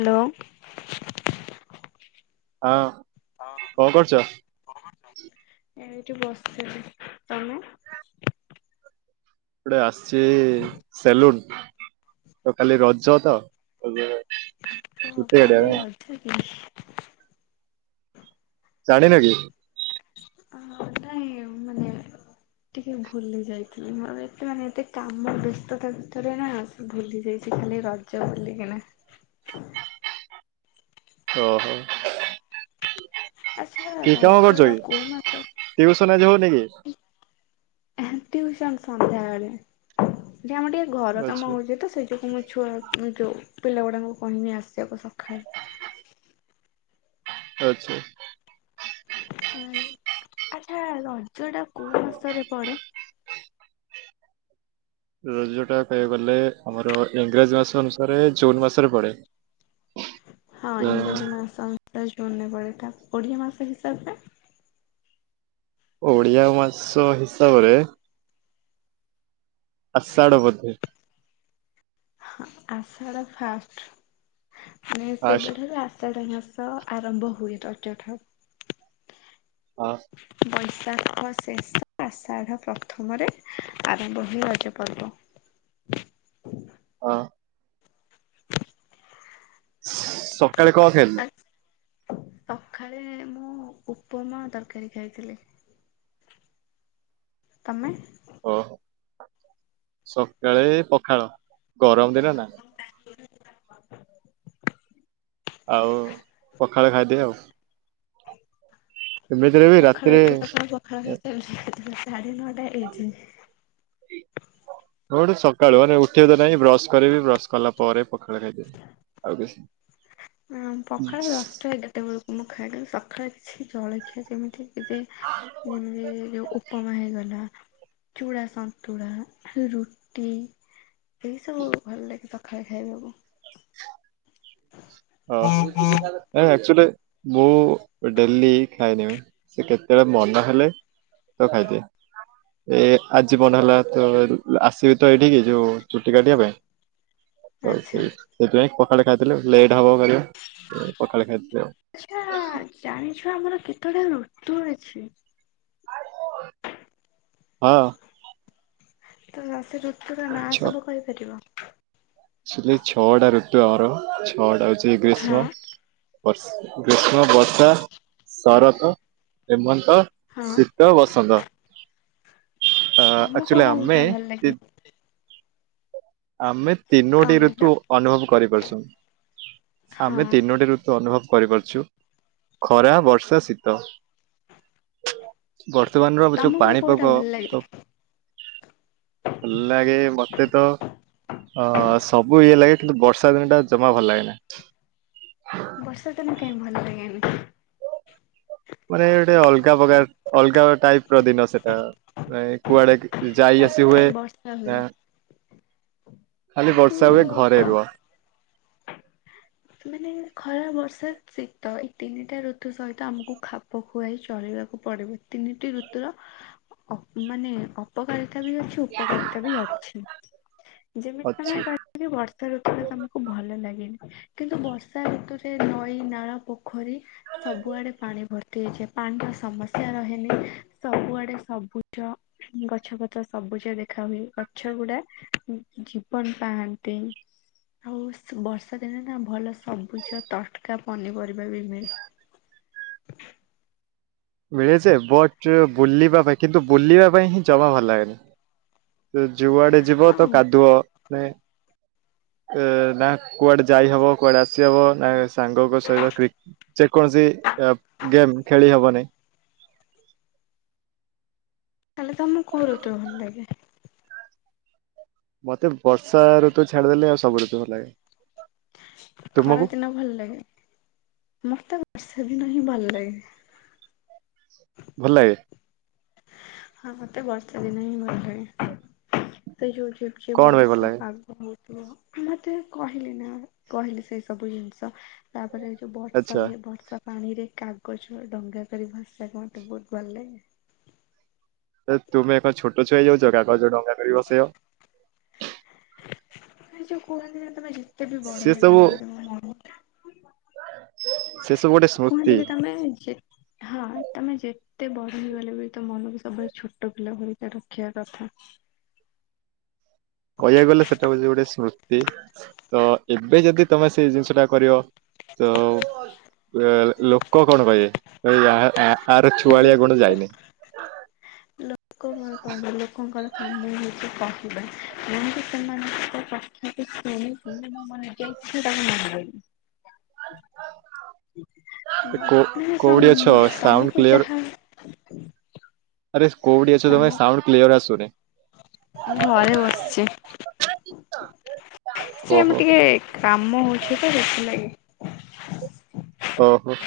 Hello. ହଁ। କଣ କରୁଛ? ଏଇଠି ବସିଥିଲି, ତମେ? ଏପଟେ ଆସିଛି ସେଲୁନ୍ ତ କାଲି ରଜ ତ [unintelligible] ଓହୋ କାଟିବା କାଲି ପାଇଁ ରଥ କି? ଜାଣିନ କି? ଅହ ନାଇଁ ମାନେ ଟିକେ ଭୁଲି ଯାଇଥିଲି ମୋର ଏତେ ମାନେ ଏତେ କାମ ବ୍ୟସ୍ତତା ଭିତରେ ନାଁ ଆସି ଭୁଲି ଯାଇଛି କାଲି ରଜ ବୋଲିକିନା। [unintelligible] ଓ ହୋ। ଆଚ୍ଛା ରଜ ଟା କୋଉ ମାସରେ ଟିୟୁସନ୍ ଆଜି ହଉନି କି? ଟିୟୁସନ୍ ସନ୍ଧ୍ୟା ଅଲେ ଏଠି ଆମ ଟିକେ ଘର ଆଚ୍ଛା କାମ ହେଉଛି ତ ସେ ଯୋଗୁଁ ମୁଁ ଛୁଆ ଯେଉଁ ପିଲ ଗୁଡ଼ାକଙ୍କୁ କହିନି ଆସିବାକୁ ସକାଳେ। ଆଚ୍ଛା ଆ ଆଚ୍ଛା ରଜ ଟା କୋଉ ମାସରେ ପଡେ? ରଜ ଟା କହିବାକୁ ଗଲେ ଆମର ଇଂରାଜୀ ମାସ ଅନୁସାରେ ଜୁନ ମାସରେ ପଡେ। ହଁ ତ ଇଂଗ୍ରେଜି ମାସ ଅନୁସାରେ ଜୁନ୍ ରେ ପଡେ ତା ଓଡ଼ିଆ ମାସ ହିସାବର? ଓଡ଼ିଆ ମାସ ହିସାବରେ ଆଷାଢ ବୋଧେ? ହଁ ଆଷାଢ଼ ଫାଷ୍ଟ ମାନେ ଫାଷ୍ଟ ସେବେ ଠାରୁ ଆଷାଢ଼ ମାସ ଅ ଆରମ୍ଭ ହୁଏ ରଜ ଥାଉ। ଅ ବୈଶାଖ ଶେଷ ଆଷାଢ଼ ପ୍ରଥମରେ ଆରମ୍ଭ ହୁଏ ରଜପର୍ବ। ହଁ। ସକାଳେ କଣ ଖାଇଲୁ? ସକାଳେ ମୁଁ ଉପମା ତରକାରୀ ଖାଇଥିଲି। ତମେ? ଓହୋ। ସକାଳେ ପଖାଳ ଗରମ ଦିନ ନା। [inaudible] ଆଉ ପଖାଳ ଖାଇଦିଏ ଆଉ। ଏମିତିରେ ବି ସଖାଳୁ ରାତିରେ ଏତେ ସକାଳୁ ପଖାଳ [unintelligible] ସାଢେ ନଅଟା ହେଇଛି? [unintelligible] ସକାଳୁ ମାନେ ଉଠିବ ତ ନାହିଁ ବ୍ରସ୍ କରିବି ବ୍ରସ୍ କଲା ପରେ ପଖାଳ ଖାଇଦେବେ ଆଉ କିଛି ନା ମୁଁ ପଖାଳ ଦଶଟା ଏଗାରଟା ବେଳକୁ ମୁଁ ଖାଏ କାରଣ ସକାଳେ କିଛି ଜଳଖିଆ ଯେମିତିକି ଯେ [inaudible] ଉଁନ୍ ଉପମା ହେଇଗଲା ଚୁଡ଼ା ସନ୍ତୁଳା, ରୁଟି ଏଇ ସବୁ ଭଲ ଲାଗେ ସକାଳେ ଖାଇବାକୁ। ଅ ଏକ୍ଟୁଆଲୀ ମୁଁ ଡେଲି ଖାଇଦେବି ସେ କେତେବେଳେ ମନା ହେଲେ ତ ଖାଇଦିଏ ଏ ଆଜି ମନ ହେଲା ତ ଆସିବି ତ ଏଇଠିକି ଯୋଉ ଚୁଟି କାଢଟିବା ପାଇଁ। ଆଚ୍ଛା ସେ ସେଥିପାଇଁ ପଖାଳ ଖାଇଥିଲେ ଲେ ଟ୍ ହେବ କାଲେ ପକାଳ ଖାଇଦେଲି ଆଉ। ଆଚ୍ଛା ଜାଣିଛ ଆମର କେତେଟା ଋତୁ ଅଛି? [unintelligible] ହଁ। ତ ସେ ଋତୁୁର ନାଁ ସବୁ କହିପାରିବ? ଏକ୍ଟୁଆଲୀ ଛଅଟା ଋତୁ ଆମର ଛଅଟା ହେଉଛି ଗ୍ରୀଷ୍ମ ହଁ ବର୍ଷ ଗ୍ରୀଷ୍ମ, ବର୍ଷା ଶରତ, ହେମନ୍ତ, ହଁ ଶୀତ, ବସନ୍ତ। ଅ ତମକୁ ଏକ୍ଟୁଆଲି ଆମେ କୋଉଟା ଭଲ ଲାଗେ? ଆମେ କଣ ତିନୋଟି କହିଲ? ଋତୁ ଅନୁଭବ କରିପାରୁଛନ୍ତି। ହଁ ଆମେ ତିନୋଟି ଋତୁ ଅନୁଭବ କରିପାରୁଛୁ, ଖରା, ବର୍ଷା, ଶୀତ। ବର୍ତ୍ତମାନର ଯୋଉ ତମକୁ କୋଉଟା ପାଣିପାଗ ଭଲ ଲାଗେ? ତ ଭଲ ଲାଗେ ମତେ ତ ଅ ସବୁ ଇଏ ଲାଗେ କିନ୍ତୁ ବର୍ଷା ଦିନ ଟା ଜମା ଭଲ ଲାଗେ ନା। ବର୍ଷା ଦିନେ କାହିଁ ଭଲ ଲାଗେନି? ମାନେ ଗୋଟେ ଅଲଗା ପ୍ରକାର ଅଲଗା ଟାଇପ୍ ର ଦିନ ସେଟା। ମାନେ କୁଆଡେ ଯାଇ ଆସି ହୁଏ ସବୁବେଳେ ବର୍ଷା ହୁଏ ନା ଖାଲି କିନ୍ତୁ ବର୍ଷା ହୁଏ ଘରେ ରୁହ। ମାନେ ଖରା, ବର୍ଷା, ଶୀତ ଏଇ ତିନିଟା ଋତୁ ସହିତ ଆମକୁ ଖା ପ ଖୁଆଇ ଚଳିବାକୁ ପଡିବ ତିନିଟି ଋତୁର ଅ ମାନେ ଅ ଅପକାରିତା ବି ଅଛି ଉପକାରତା ବି ଅଛି। ଯେମିତି ଅଛି ତମେ ବା [inaudible] ବର୍ଷା ଋତୁରେ ତମକୁ ଭଲ ଲାଗେନି କିନ୍ତୁ ବର୍ଷା ଋତୁରେ ନଈ, ନାଳ ପୋ ପୋଖରୀ ସବୁଆଡେ ପାଣି ଭର ତି ହେଇଯାଏ ପାଣିର ସମସ୍ୟା ରହେନି ସବୁଆଡେ ସବୁଜ ଗଛ ପତ୍ର ସବୁଜ ଦେଖା ହୁଏ ଗଛ ଗୁଡା ଉଁ ଜୀବନ ପାଆନ୍ତି। ଆଉ ସୁ ବର୍ଷା ଦିନେ ନା ଭଲ ସବୁଜ ତଟକା ପନିପରିବା ବି ମିଳେ। ମିଳେଯ ବଟ ବୁଲିବା ପାଇଁ କିନ୍ତୁ ବୁଲିବା ପାଇଁ ହିଁ ଜମା ଭଲ ଲାଗେନି। ତ ଯୁଆଡେ ଯିବ ତ ହଁ କାଦୁଅ ନେ ଏ ନା କୁଆଡେ ଯାଇହବ କୁଆଡେ ଆସି ହବ ନା ସାଙ୍ଗଙ୍କ ସହିତ କ୍ରି ଯେ କୌଣସି ଗେମ୍ ଖେଳି ହବନିଁ। ତାଲେ ତମକୁ କୋରୁ ତ ଭଲ ଲାଗେ? ମତେ ବର୍ଷା ଋତୁ ଛାଡିଦେଲେ ଆଉ ସବୁ ଋତୁ ଭଲ ଲାଗେ। ଖରା ତୁମକୁ ଦିନ ଭଲ ଲାଗେ ମତେ ବର୍ଷା ଦିନ ହିଁ ଭଲ ଲାଗେ। ଭଲ ଲାଗେ। ହଁ ହଁ ମତେ ବର୍ଷା ଦିନ ହିଁ ଭଲ ଲାଗେ ସେ ଯୋଉ ଝିପ୍ ଝିପ୍ କଣ ପାଇଁ ଭଲ ବର୍ଷା ଲାଗେ? ପାଗ ହଉଥିବ ମତେ କହିଲି ନା କହିଲି ସେଇ ସବୁ ଜିନିଷ ତାପରେ ଏ ଯୋଉ ବର୍ଷା ଆଚ୍ଛା ହୁଏ ବର୍ଷା ପାଣିରେ କାଗଜ ଡଙ୍ଗା କରି ଭସେଇବାକୁ ମତେ ବୋହୁତ ଭଲ ଲାଗେ। ତୁମେ କଣ ଛୋଟ ଛୁଆ ହେଇଯାଉଛ କାଗଜ ଡଙ୍ଗା କରି ଭସେଇବ? ଏ ଯୋଉ କୁହନ୍ତି ନା ତମେ ଯେତେ ବି ସେ ବଡ ସବୁ ହେଇଗଲେ ବି ତମ ମ ସେ ସବୁ ଗୋଟେ କୁହନ୍ତି ସ୍ମୃତି କି ତମେ ଯେତ୍ ହଁ ତମେ ଯେତ୍ ତେ ବଡ ହେଇଗଲେ ବି ତୋ ମନକୁ ସବୁବେଳେ ଛୋଟ ପିଲା ଭଳି କା ରଖିବାର କଥା। କହିବାକୁ ଗଲେ ସେଟା ହଉଛି ଗୋଟେ ସ୍ମୃତି। ତ ଏବେ ଯଦି ତମେ ସେଇ ଜିନିଷ ଟା କରିବ ତ ଅ ଲୋକ କଣ କହିବେ ଆ ଆର ଛୁଆଳିଆ ଗୁଣ ଯାଇନି। ଲୋ ଲୋକ କଣ କହିବେ ଲୋକଙ୍କର କାମ ହଉଛି କହିବା ମୁଁ ବି ସେମାନଙ୍କ କ ତାକୁ ଶୁଣିକି ମୋ ମନରେ ଏଯାଏ କିଛି ବାହାନା ମାରେନି। କୋଉଠି ଅଛ [unintelligible] ସାଉଣ୍ଡ ତମକୁ କ୍ଲିୟର ଯାହା ଆରେ କୋଉଡି ଅଛ ତମେ ସାଉଣ୍ଡ କ୍ଲିଅର ଆସୁନେଇଁ? ମୁଁ ଘରେ ବସିଛି ସେମ ଓହୋ ଟିକେ କାମ ହଉଛି ତ ସେଥିଲାଗି। ଓ ହୋ।